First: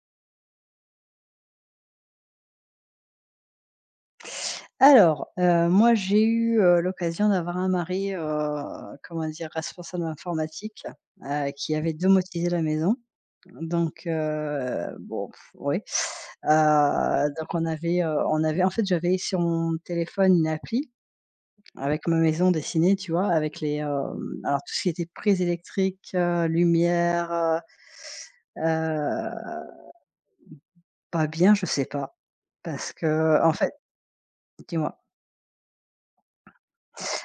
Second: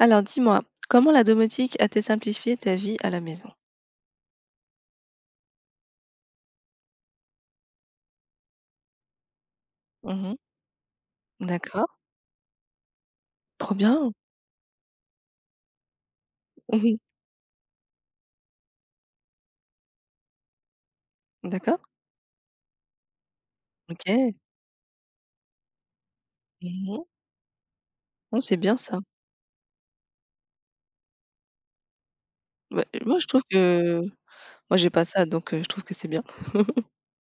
Alors dis-moi, comment la domotique a-t-elle simplifié ta vie à la maison? Alors, moi j'ai eu, l'occasion d'avoir un mari, comment dire? Responsable Mmh. informatique, qui D'accord, avait domotisé la maison. trop Donc, bien. Bon, oui, Oui, donc on avait en fait j'avais sur mon téléphone une appli d'accord, avec ma maison dessinée, tu vois? Avec les, OK. hem, alors tout ce qui était prises électriques, Mmh. lumière, Oh, c'est bien ça. Pas bien, je sais pas. Bah, Parce moi je que, trouve en fait que moi j'ai dis-moi? pas ça donc je trouve que c'est bien.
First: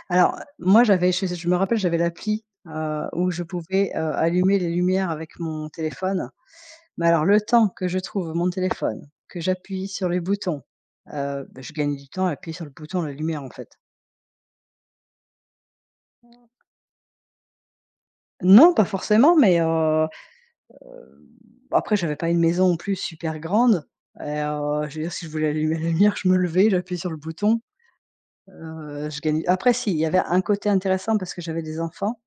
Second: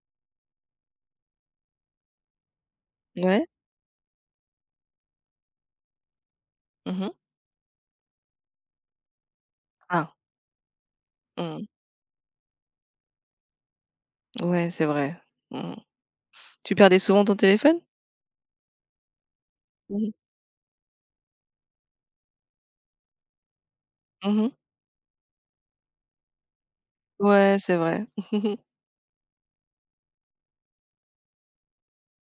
Alors, moi j'avais, je me rappelle, j'avais l'appli, où je Ouais. pouvais, allumer les lumières avec mon téléphone. Mais Mmh. alors le temps que je trouve mon téléphone, que j'appuie sur Ah, les boutons, bah, mmh. je gagne du temps à appuyer sur le bouton, la lumière, en fait. Ouais, c'est vrai. Mmh. Tu perdais souvent ton téléphone? Non, pas forcément, mais, Mmh mh. après j'avais pas une maison non plus super grande et Mmh. Je veux dire si je voulais allumer la lumière, je me levais, j'appuyais sur le Ouais, bouton. c'est vrai. Je gagnais après, si, il y avait un côté intéressant parce que j'avais des enfants.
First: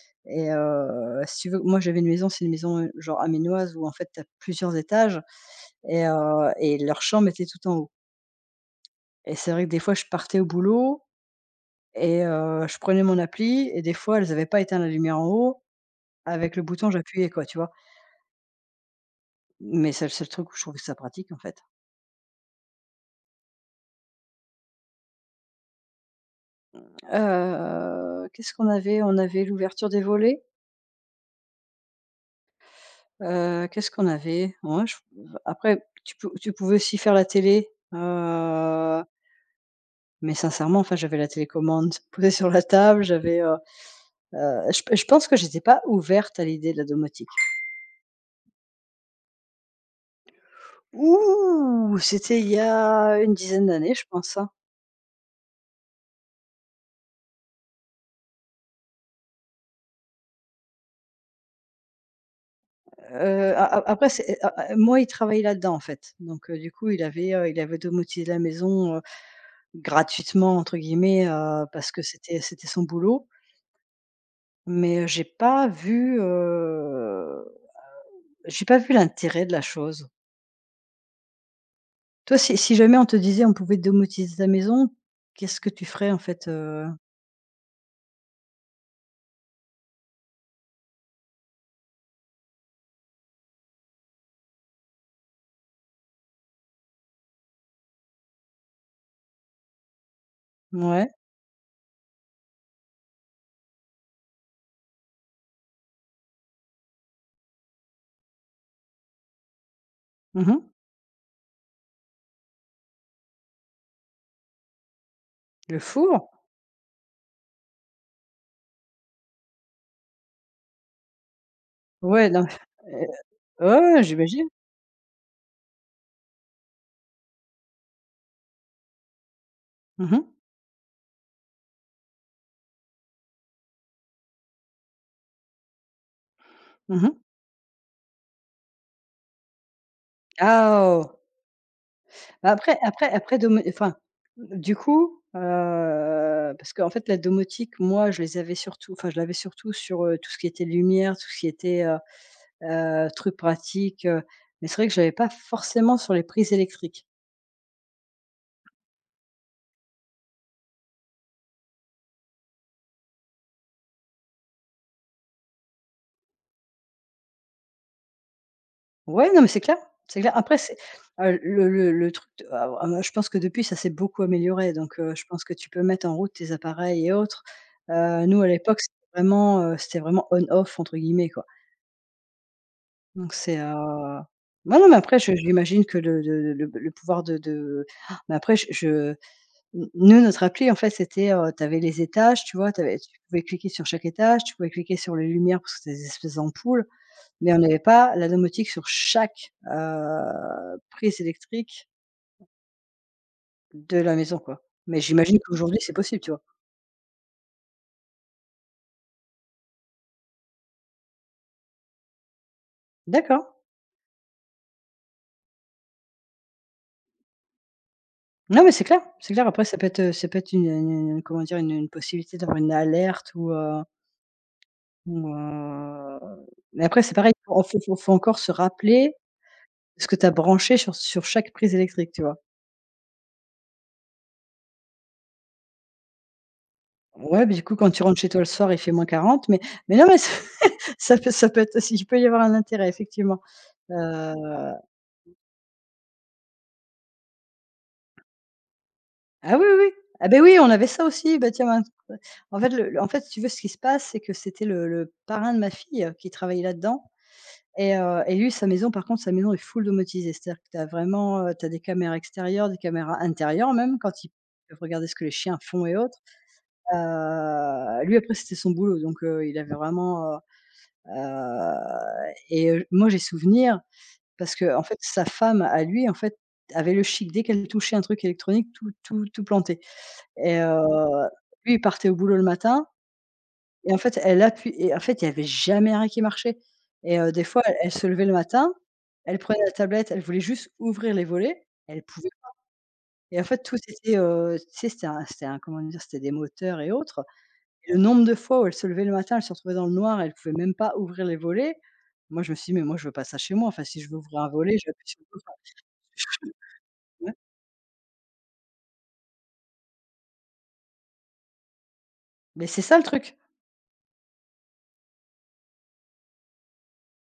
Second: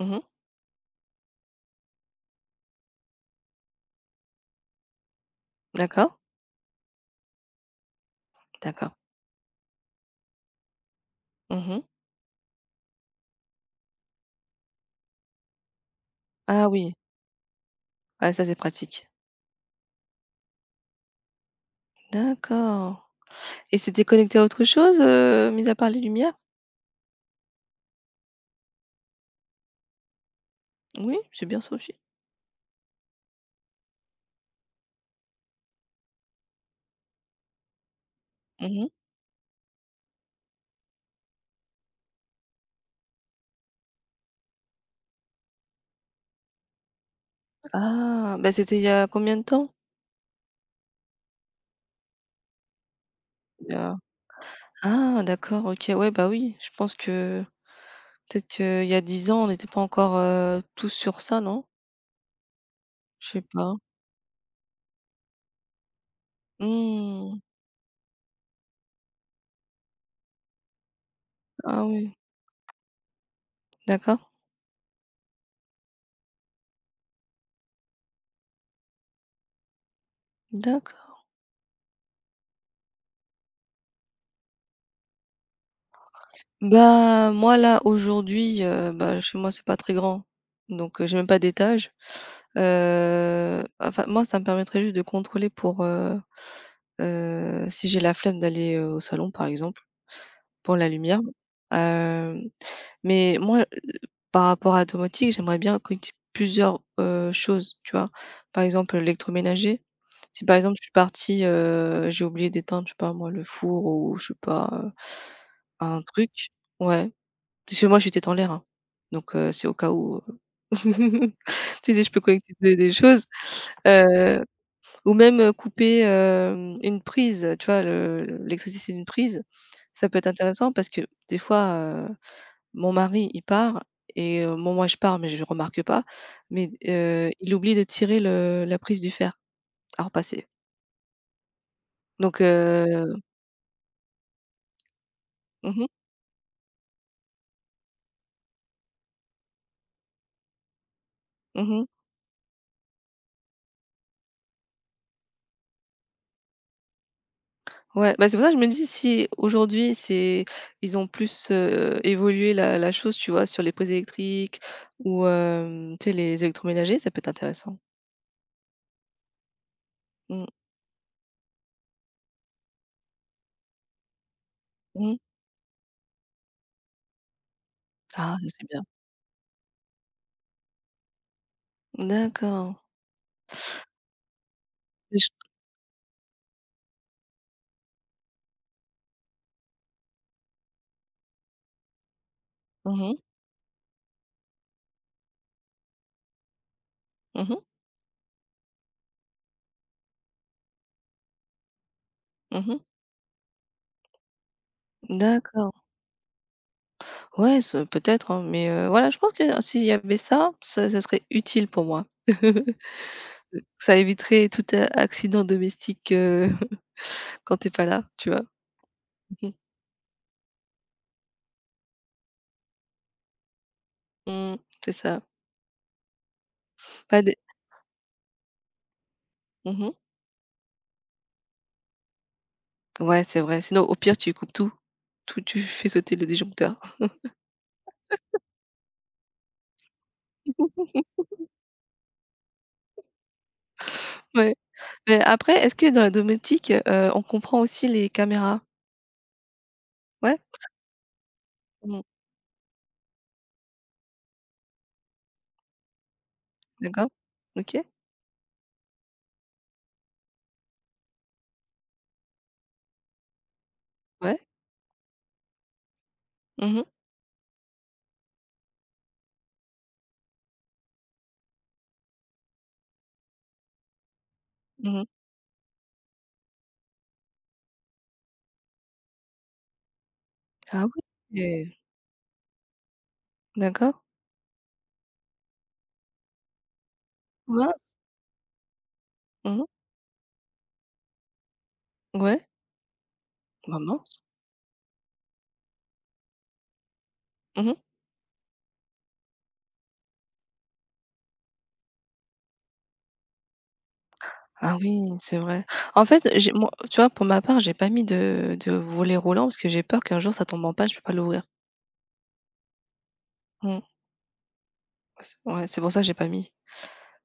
Mmh. Et si tu veux, moi j'avais une maison, c'est une maison, genre aménoise où en fait tu as plusieurs étages D'accord, et leur chambre était tout en haut. d'accord. Et c'est vrai que des fois je partais au boulot Mmh. et je prenais mon appli et des fois elles avaient pas éteint la lumière en haut. Avec le Ah bouton, oui, j'appuyais quoi, tu vois? ah ça c'est pratique. Mais c'est le seul truc où je trouvais ça pratique en fait. D'accord, et c'était connecté à autre chose, mis à part les lumières? Qu'est-ce qu'on avait? On avait l'ouverture des volets. Oui, c'est bien ça aussi. Qu'est-ce qu'on avait? Ouais, je après tu pouvais aussi faire la télé. Heu Mmh mh. Mais sincèrement, enfin, j'avais la télécommande posée sur la table, j'avais, je pense que j'étais pas ouverte à l'idée de la domotique. Ah, bah, c'était il y a combien de temps? Ouh! C'était il y a une dizaine Il y d'années, a je pense, hein. Ah, d'accord, OK, ouais, bah, oui, je pense que peut-être qu'il y a 10 ans, on n'était pas encore, tous sur ça, non? Je sais A pas. a Après c'est, a a moi, il travaillait là-dedans, en fait. Donc du coup, Mmh. Il avait domotisé la maison, «gratuitement» entre guillemets, Ah parce que oui, c'était son boulot. d'accord, Mais j'ai pas vu l'intérêt de la chose. d'accord. Toi, si jamais on te disait on pouvait domotiser ta maison, qu'est-ce que tu ferais en fait? Bah, moi là, aujourd'hui, bah, chez moi, c'est pas très grand, donc j'ai même pas d'étage. Enfin, moi, ça me permettrait juste de contrôler pour, si j'ai la flemme d'aller, au salon, par exemple, pour la Ouais. lumière. Hem Mais moi, par rapport à la domotique, j'aimerais bien connecter plusieurs, choses, tu vois? Par exemple, l'électroménager. Si par Mmh. exemple, je suis partie, j'ai oublié d'éteindre, je sais pas moi, le four ou je sais pas, Le un four? truc, ouais, parce que moi, je suis tête en l'air, hein, donc c'est au cas où. Tu sais, je peux Ouais, non, connecter des choses, ouais, ouais, heu, j'imagine. ou même, couper, une prise, tu vois? Le l'électricité d'une prise, ça Mmh peut mh. être intéressant parce que des fois, mon mari, il part et bon moi je pars mais je remarque pas, mais Mmh. Il oublie de tirer le la prise du fer à repasser. Ah oh! Donc Bah, après après heu après domo enfin, du coup, Mmh mh, parce qu'en fait la domotique, moi je les avais surtout enfin je l'avais surtout sur, tout ce qui était lumière, tout ce qui était, mmh. Trucs pratiques, mais c'est vrai que je l'avais pas forcément sur les prises électriques. Ouais, bah, c'est pour ça que je me dis si aujourd'hui c'est ils ont plus, évolué la chose, tu vois? Sur les prises électriques ou tu sais les électroménagers, ça peut être intéressant. Ouais, non, mais c'est clair, c'est clair. Mmh, Après, c'est, le truc de, moi, je pense que depuis, ça s'est beaucoup amélioré, donc mmh. je pense que tu peux mettre en route tes appareils et autres. Ah Nous, à ça c'est l'époque, bien. C'était vraiment «on off» entre guillemets, quoi. D'accord. Donc c'est, ouais, non, mais après, je je j'imagine que le pouvoir de Ah, mais après, je nous, notre appli, en fait, c'était, tu avais les étages, tu vois? Mmh mh, Tu pouvais cliquer sur chaque étage, tu pouvais cliquer sur les lumières parce que c'était des espèces d'ampoules. Mais mmh. on n'avait pas la domotique sur chaque, prise électrique Mmh. de la maison, quoi. Mais j'imagine D'accord. qu'aujourd'hui, c'est possible, tu vois? Ouais, ce peut-être, hein, mais voilà, je pense que s'il y avait ça, ça serait utile pour moi. D'accord. Ça éviterait tout a accident domestique. Quand t'es pas là, tu vois? Non, mais c'est clair, c'est Mmh clair. mh. Après, ça peut être une, comment dire? Une possibilité d'avoir une alerte ou, Mmh, c'est ça. ou, heu mais après, c'est Pas pareil, des faut encore se rappeler Mmh. ce que tu as branché sur chaque prise électrique, tu vois? Ouais, c'est vrai, sinon au pire, tu coupes tout. Tu fais sauter le disjoncteur. Ouais, mais du coup, quand tu rentres chez toi le soir, il fait -40. Mais, non, mais ça peut être aussi, il peut y avoir un intérêt effectivement, Ouais, heu mais après, est-ce que dans la domotique, on comprend aussi les caméras? Ah oui, oui. Ah Ouais? ben oui, on avait ça aussi. Bah, tiens, mince, Mmh, ouais. En fait, le en fait, si tu veux, ce qui se passe, c'est que c'était le parrain de ma fille, qui travaillait d'accord. là-dedans OK. Et lui, sa maison, par contre, sa maison est full domotisée. C'est-à-dire que tu as vraiment, tu, des caméras extérieures, des caméras intérieures même, quand ils Ouais. peuvent regarder ce que les chiens font et autres. Mhm. Mh. Lui, après, c'était son boulot donc il avait vraiment, heu et moi, j'ai souvenir parce que en fait, Mmh. sa femme, à lui, en fait, avait le chic. Dès qu'elle touchait un truc électronique, tout tout tout plantait. Et Ah oui? lui, Et- il partait au boulot le matin et D'accord. en fait, elle appuie et en fait, il y avait jamais rien qui marchait et des fois, elle Mince. se levait le matin, elle prenait Mmh. la tablette, elle voulait juste ouvrir les volets, elle pouvait Ouais. et en fait, tout Bah était, mince. Tu sais, c'était un, comment dire? C'était des moteurs et autres Mmh. et le nombre de fois où elle se levait le matin, elle se retrouvait dans le noir, elle pouvait même pas ouvrir les volets. Moi, je me suis dit: «Mais moi, je veux pas ça chez moi. Enfin, si je veux ouvrir un volet, Ah j'appuie oui, sur le c'est bouton». vrai. En fait, j'ai moi, tu vois, pour Ouais. ma part, j'ai pas mis de volet roulant parce que j'ai peur qu'un jour ça tombe en panne, je peux pas l'ouvrir. Mais c'est ça le truc, Mmh. C Ouais, c'est pour ça que j'ai pas mis.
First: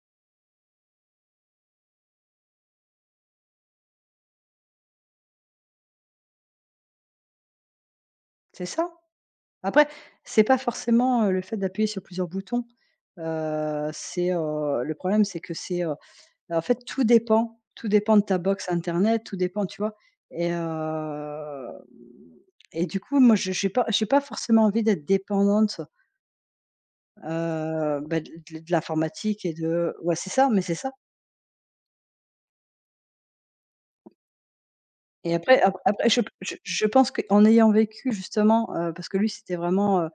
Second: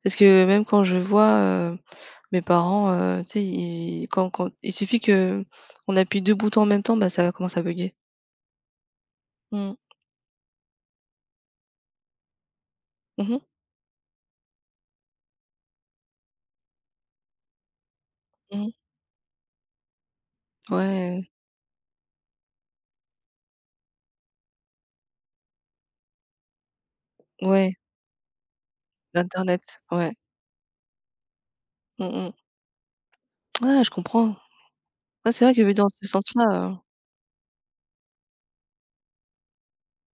Parce que même quand je vois, heu, mes parents, tu sais, ils quand il suffit que on appuie 2 boutons en même temps, bah, ça commence à bugger. c'est ça. Mmh. Après, c'est pas forcément, le fait d'appuyer sur plusieurs boutons. Mmh mh. C'est, le problème, c'est que c'est, en fait, tout dépend de ta box Mmh. internet, tout dépend, tu vois? Et heu, Ouais, et du coup, moi, je j'ai pas forcément envie d'être dépendante, ouais, bah, de l'informatique et d'internet, de ouais. ouais, c'est ça, mais c'est ça. Mmh mh. Ah, je comprends. Ah, Et c'est vrai après, que vu ap dans ce après sens-là, je pense qu'en ayant vécu justement, parce que lui, c'était vraiment,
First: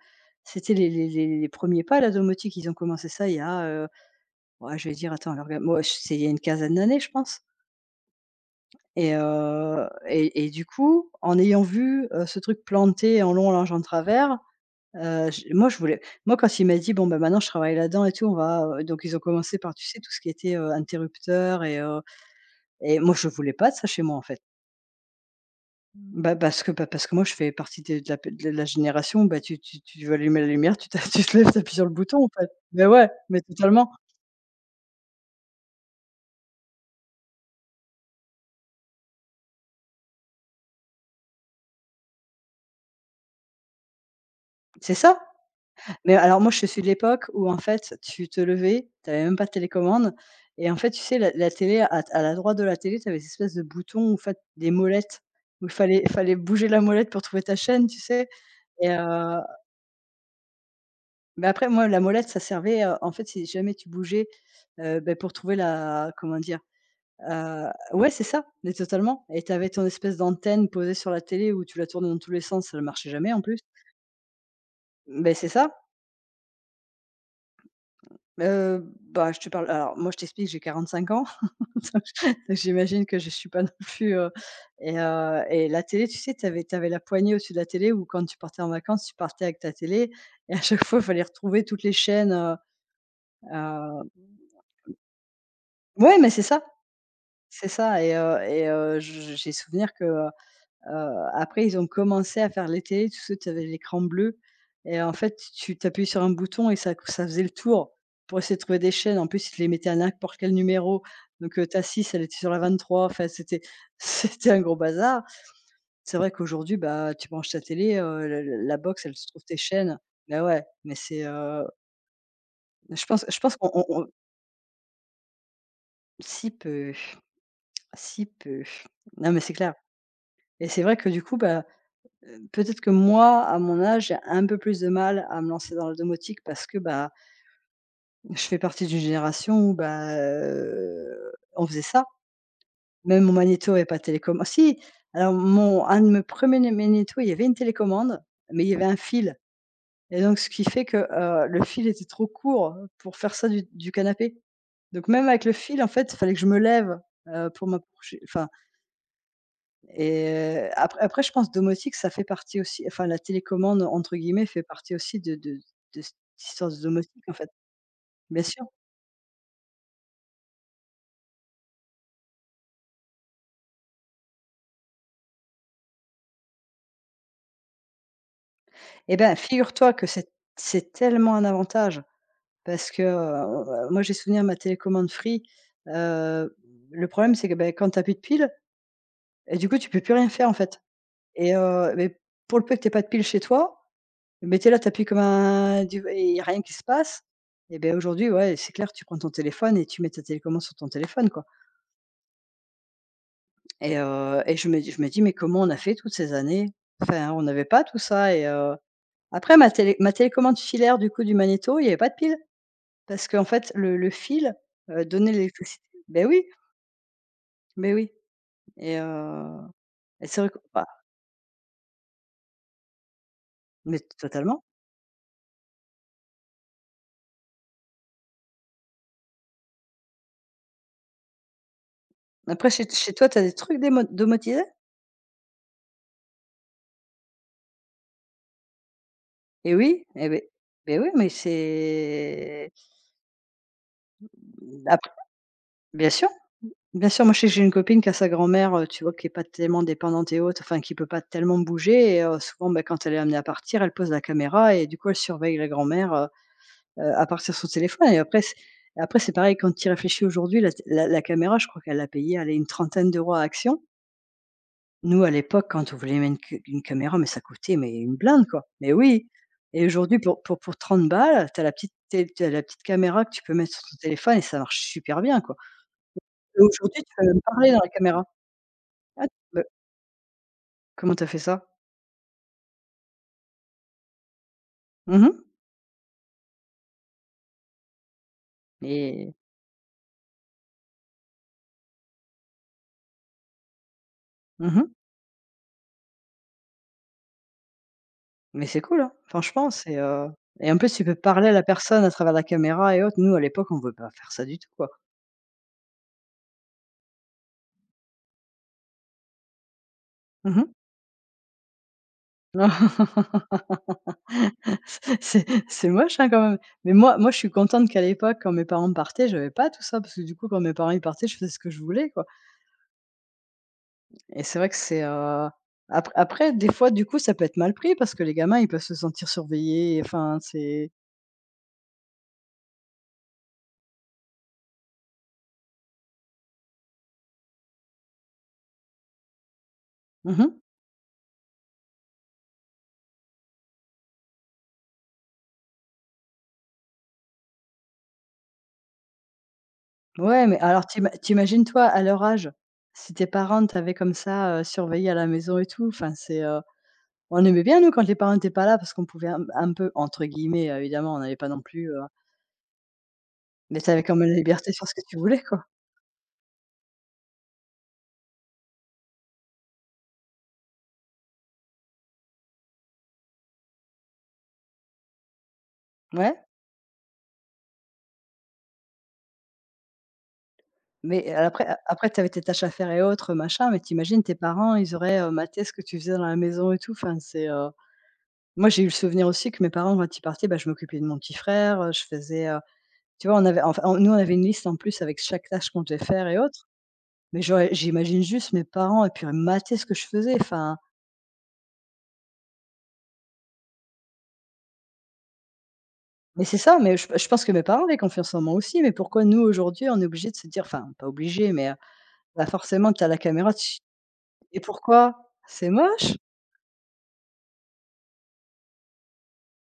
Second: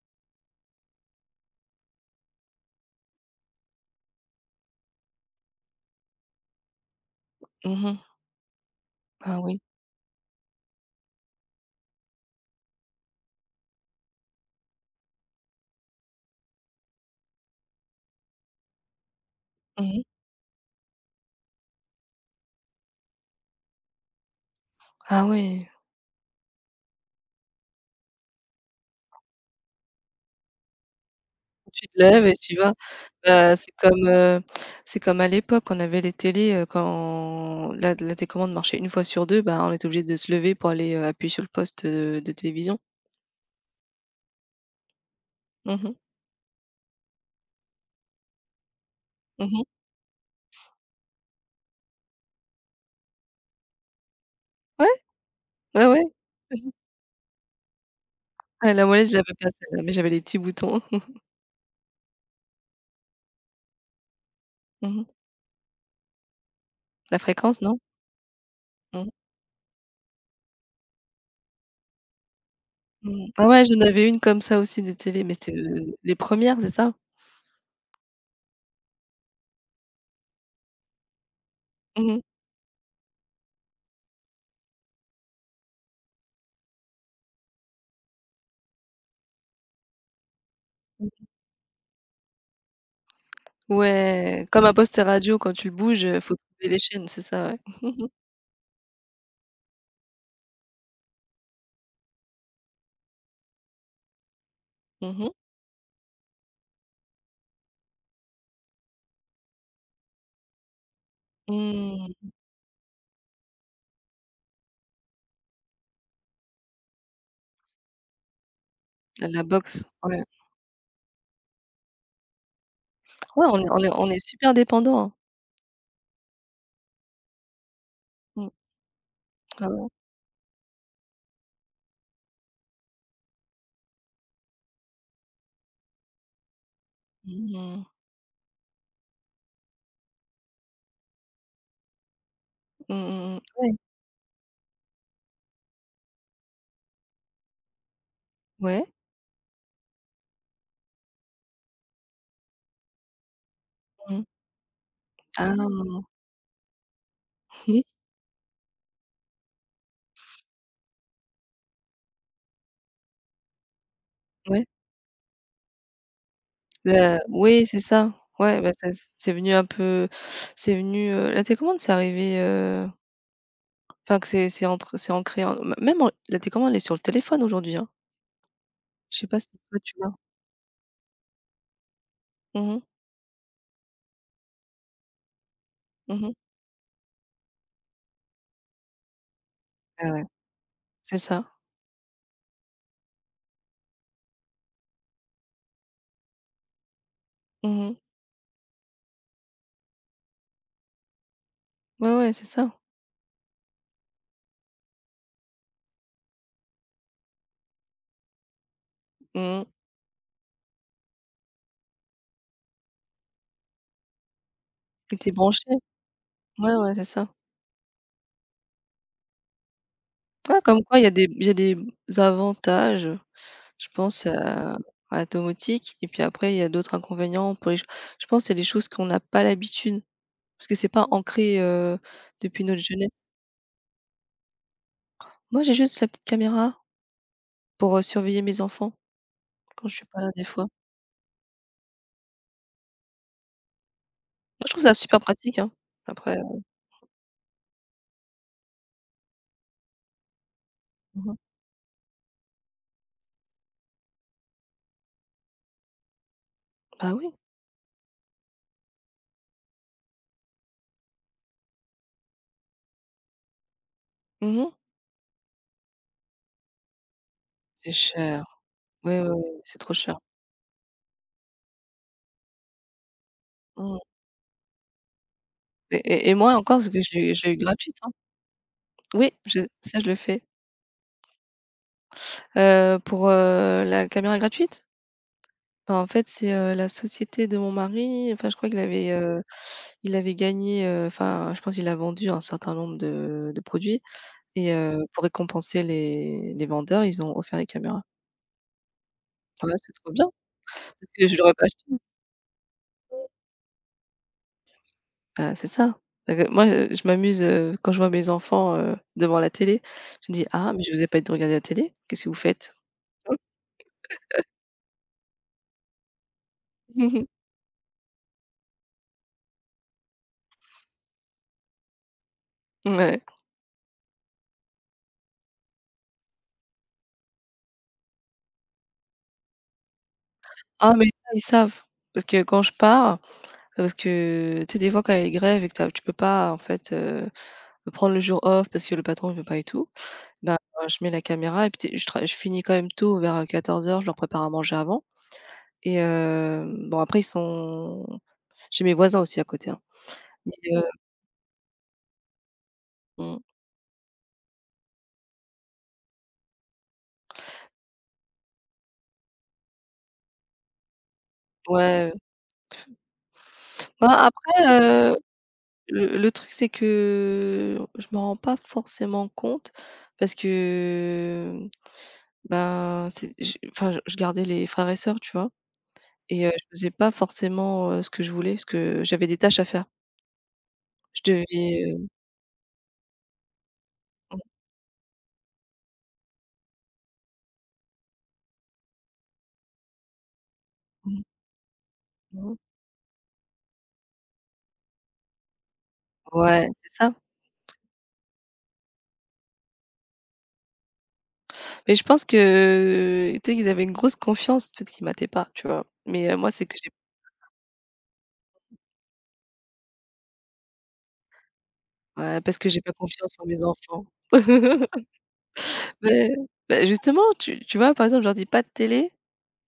c'était les 1 pas, la domotique. Ils ont commencé ça il y a, ouais, je vais dire, attends, elle regarde moi, c'est il y a une quinzaine d'années, je pense, mmh. et Ah oui. Et du coup, en ayant vu, ce truc planté en long, en large, en travers, j moi, je voulais moi, quand il m'a dit: «Bon, ben maintenant, je travaille là-dedans et tout, on va» donc ils ont commencé par, tu sais, Mmh. tout ce qui était, interrupteur et moi, je voulais pas de ça chez moi, en fait. Ah oui. Bah, parce que moi, je fais partie des de la génération, bah, tu veux allumer la lumière, tu t'a tu te lèves, tu appuies sur Tu le te bouton, lèves en et fait. tu y vas. Mais ouais, mais Bah, c'est totalement. comme, c'est comme à l'époque, on avait les télés, quand la télécommande marchait une fois sur deux, bah, on était obligé de se lever pour aller, appuyer sur le poste, de télévision. C'est ça! Mmh mh. Mais alors moi, je suis de l'époque où en fait, tu te levais, tu avais même pas Mmh de mh. télécommande et en fait, tu sais, la télé, à la droite de la télé, tu avais des espèces de boutons, en fait, des Ouais, molettes où il ouais, fallait ouais. fallait bouger la molette pour trouver ta chaîne, tu sais? Ah la Et molette, je l'avais pas celle-là, mais j'avais les petits boutons. mais après moi, la molette, ça servait, en fait, si jamais tu bougeais, Mmh mh. beh, pour trouver la, comment dire? La fréquence, Heu, non? ouais, c'est ça, mais Mmh. totalement, et tu avais ton espèce d'antenne posée sur la télé où tu la tournais dans tous les sens, ça ne marchait Mmh. jamais en Ah plus. ouais, j'en avais une comme ça aussi de télé, Ben mais c'est c'était, ça. Les premières, c'est ça? Heu, Bah, je te parle, alors moi, je t'explique, j'ai 45 ans, donc Mmh mh. j'imagine que je suis pas non plus, et la télé, tu sais, tu avais la poignée au-dessus de la télé où quand tu partais en vacances, tu partais avec ta télé et à chaque fois, il fallait Mmh. retrouver toutes les chaînes, heu Ouais, comme un poste radio quand tu le bouges, ouais, mais faut trouver les chaînes, c'est ça, ouais. c'est ça et je j'ai souvenir que, après ils ont commencé à faire les télés, tu sais, tu avais l'écran bleu et en Mmh mh. fait, tu t'appuies sur un bouton et ça faisait le tour pour essayer de trouver des chaînes. En plus, ils les mettaient à n'importe quel numéro. Donc, ta 6 Mmh, elle était sur la 23. Enfin, c'était c'était un gros bazar. C'est vrai qu'aujourd'hui, bah, tu branches ta télé, la box, elle se trouve la tes box, chaînes. ouais. Bah, ouais, mais c'est, je Ouais, pense on est qu'on on est on on est super dépendant, hein. si peu, si Mmh. peu. Non, mais c'est Ah clair ouais. et c'est vrai que du coup, bah peut-être que moi, à mon âge, j'ai un peu plus de mal à me lancer dans la domotique parce que, bah, Mmh. je fais partie d'une génération où, bah, on faisait ça. Mmh Même mon mh, mmh. Ouais. magnéto avait pas télécommande. Si! Alors, mon un de mes premiers, er magnéto, il y avait une télécommande, mais il y avait Ouais. un fil et donc ce qui fait que, le fil était trop court pour faire ça du Mmh. canapé. Donc même avec le Ah. fil, en fait, il fallait que je me lève, pour Mmh. m'approcher enfin. Et après je pense domotique, ça fait partie aussi, enfin la télécommande entre guillemets fait Ouais. partie aussi de cette histoire de domotique Le en fait. Oui, c'est ça. Bien Ouais, sûr. bah, ça c'est venu un peu c'est venu, la télécommande, c'est arrivé, enfin que c'est entre c'est ancré en m même en la télécommande, elle est sur le téléphone aujourd'hui, hein. Eh Je sais ben, pas si toi figure-toi tu que l'as? c'est tellement un avantage Mhm, mhm. parce que, moi j'ai souvenir de ma télécommande Free, heu, le problème c'est que, ben, quand tu plus de piles et du coup tu peux Ah plus ouais. rien faire en fait, C'est ça. et mais pour le peu que tu pas de piles chez toi, mais tu là, tu appuies comme un, il y a rien qui se passe. Et beh, Mhm. aujourd'hui, ouais, c'est clair, tu prends ton téléphone et tu mets ta télécommande sur ton téléphone, quoi. Ouais, ouais, c'est ça. Et je me dis: «Mais comment on a fait toutes ces années?» Enfin, on n'avait pas tout ça. Et après Mhm. Mh. ma télécommande filaire du coup du magnéto, il n'y avait pas de pile, parce qu'en fait le fil, Et tu donnait branché. l'électricité. Ben oui, Ouais, ouais, c'est ça. ben oui, et heu, et c'est vrai que Ouais, comme bah, quoi il y a des avantages. Je mais pense, totalement. à la domotique et puis après il y a d'autres inconvénients pour les ch je pense que c'est les choses qu'on n'a pas l'habitude, parce que c'est pas ancré, depuis Après, notre chez jeunesse. chez toi, tu as des trucs démo domotisés? Moi, j'ai juste la petite caméra pour, surveiller mes enfants Eh quand je oui, suis pas eh là des beh, fois. beh oui, mais c'est Moi, je trouve ça après, super pratique, hein. bien sûr. Après. Bien sûr, moi je sais que j'ai une copine qui a sa grand-mère, tu vois, qui est pas tellement dépendante et autres, enfin qui peut pas Mmh. tellement bouger. Et souvent, bah, quand elle est amenée à partir, elle pose la caméra et du coup, elle surveille la grand-mère, heu, Bah à oui. partir de son téléphone. Et après c'est pareil, quand tu y réfléchis aujourd'hui, la caméra, je crois qu'elle l'a payée, elle est une trentaine d'euros à Action. Mmh. Nous à l'époque, quand on voulait même qu une caméra, mais ça coûtait, mais C'est une cher. blinde, quoi. Mais Oui, oui, oui, oui, c'est et trop aujourd'hui cher. pour pour 30 balles, tu as la petite té tu la petite caméra que tu peux mettre sur ton Mmh, téléphone et ça marche super bien, quoi. et moi Et encore parce que aujourd'hui, tu je peux l'ai même je l'ai eu parler dans la gratuite, hein. caméra. Ah, Oui, je bah, ça je le fais, comment t'as fait ça? Pour, la caméra gratuite? Mmh. Bah, en fait, c'est, la société de mon mari, enfin, je crois qu'il avait, Et il avait gagné, enfin, je pense qu'il a vendu un certain nombre de produits et mmh, pour récompenser les vendeurs, ils ont offert les caméras. mais c'est cool, hein. Franchement, Ouais, c'est c'est, trop bien, et en plus, tu parce peux que je parler à l'aurais la pas acheté. personne à travers la caméra et autres. Nous, à l'époque, on ne pouvait pas faire ça du tout, quoi. Bah, c'est ça. Parce moi, je m'amuse, quand je vois mes enfants, devant la télé, je me dis: Mmh. «Ah, mais je vous ai pas dit de regarder la télé, qu'est-ce que vous faites?» C'est moche, hein, quand même, mais moi moi, je suis contente qu'à l'époque, quand mes parents partaient, j'avais pas tout ça, parce que du coup, quand mes parents, ils partaient, je faisais ce que je voulais, quoi. Ouais. Et c'est vrai que c'est, après, des fois, du coup, ça peut être mal pris parce que les gamins, ils peuvent se sentir surveillés, enfin, c'est Ah, mais ça, ils savent, parce que quand je pars, parce que, tu sais, des fois quand il y a les grèves et que tu peux pas en fait, peux prendre le jour off parce que le patron il veut pas et tout. Ben, mmh. Je mets la caméra et puis tu je tra je finis quand même tôt vers, 14h, je leur prépare à manger avant et bon après ils sont j'ai mes voisins aussi à côté, hein, Ouais, mais et alors t'imagines toi à leur âge, si tes mmh, parents t'avaient comme ça, surveillé à la maison et tout, enfin c'est, heu, on aimait bien nous quand les parents étaient pas là, parce qu'on pouvait un peu entre guillemets, évidemment on n'avait pas non plus, heu, ouais. mais t'avais Ben quand même la après, liberté sur ce que tu heu, voulais, quoi. le truc c'est que je m'en rends pas forcément compte parce que, ben, c'est je enfin je gardais les frères et sœurs, tu vois? Ouais, Et je faisais pas forcément, ce que je voulais parce que j'avais des tâches à faire. Je mais devais, après a après t'avais tes tâches à faire et autres, machin, mais t'imagines tes parents, ils auraient, maté ce que tu faisais dans la maison et tout, enfin c'est, heu, moi j'ai eu le souvenir aussi que mes parents quand ils partaient, bah, je m'occupais de mon petit frère, je faisais, mmh. heu, tu vois, on avait enfin nous on avait une liste en plus avec chaque tâche qu'on devait faire et Ouais, autres. c'est ça. Mais j'imagine juste mes parents et puis mater ce que je faisais, enfin Mais je pense que, tu sais, qu'ils avaient une grosse confiance, peut-être qu'ils mattaient pas, tu vois? Mais mais moi, c'est c'est que ça, j'ai mais je pense que mes parents avaient confiance en moi aussi, mais pourquoi nous aujourd'hui on est obligé de se dire, enfin pas obligé, mais ouais, bah, parce que j'ai forcément pas tu as la confiance en caméra, mes tu, enfants. et pourquoi? C'est moche? Beh, beh, justement, tu vois, par exemple, je leur dis: «Pas de télé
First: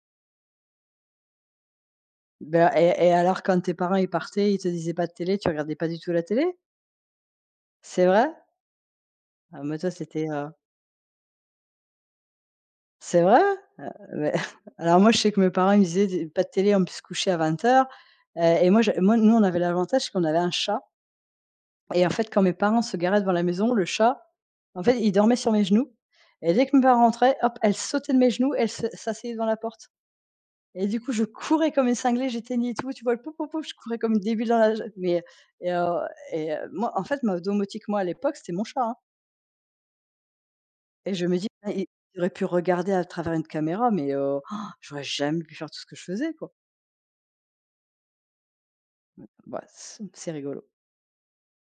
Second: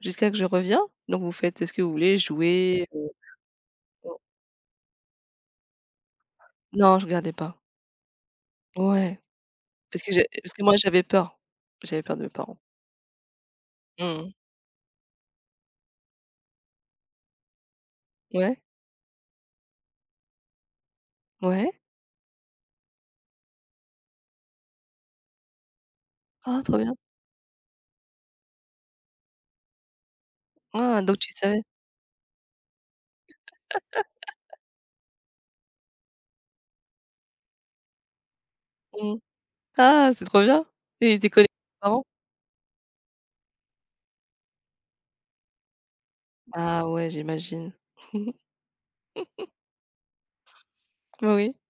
jusqu'à que je reviens, donc vous faites ce que vous voulez, Bah, jouez». Et alors quand tes parents ils partaient, ils te disaient pas de télé, tu regardais pas du tout la télé? Non, je regardais pas. C'est vrai? Ouais, Ah moi toi parce que j'ai c'était, heu, parce que moi, j'avais peur. J'avais peur de mes parents. c'est vrai? Mmh. Mais alors moi je sais que mes parents ils me disaient: «Pas de télé, on peut se coucher à 20:00», heures. Euh, Ouais, et moi nous on avait l'avantage qu'on avait un chat. ouais. Et en fait, quand mes parents se garaient devant la maison, le chat, en fait, il dormait sur mes genoux, et Ah, dès que trop mes bien. parents rentraient, hop, elle sautait de mes genoux, elle se s'asseyait devant la porte, et du Ah, coup, donc je tu savais? courais comme une cinglée, j'éteignais tout, tu vois? Le pouf, pouf, pouf, je courais comme une débile dans la mais, et heu, et moi, en fait, ma domotique, moi, à l'époque, c'était mon chat, hein. Mmh. Ah, c'est trop bien. Et Et ils je me étaient aux dis: «Ah, parents? il aurait pu regarder à travers une caméra, mais j'aurais jamais pu faire tout ce que je faisais, quoi». Ah ouais, j'imagine. Bah, c'est rigolo. Oui.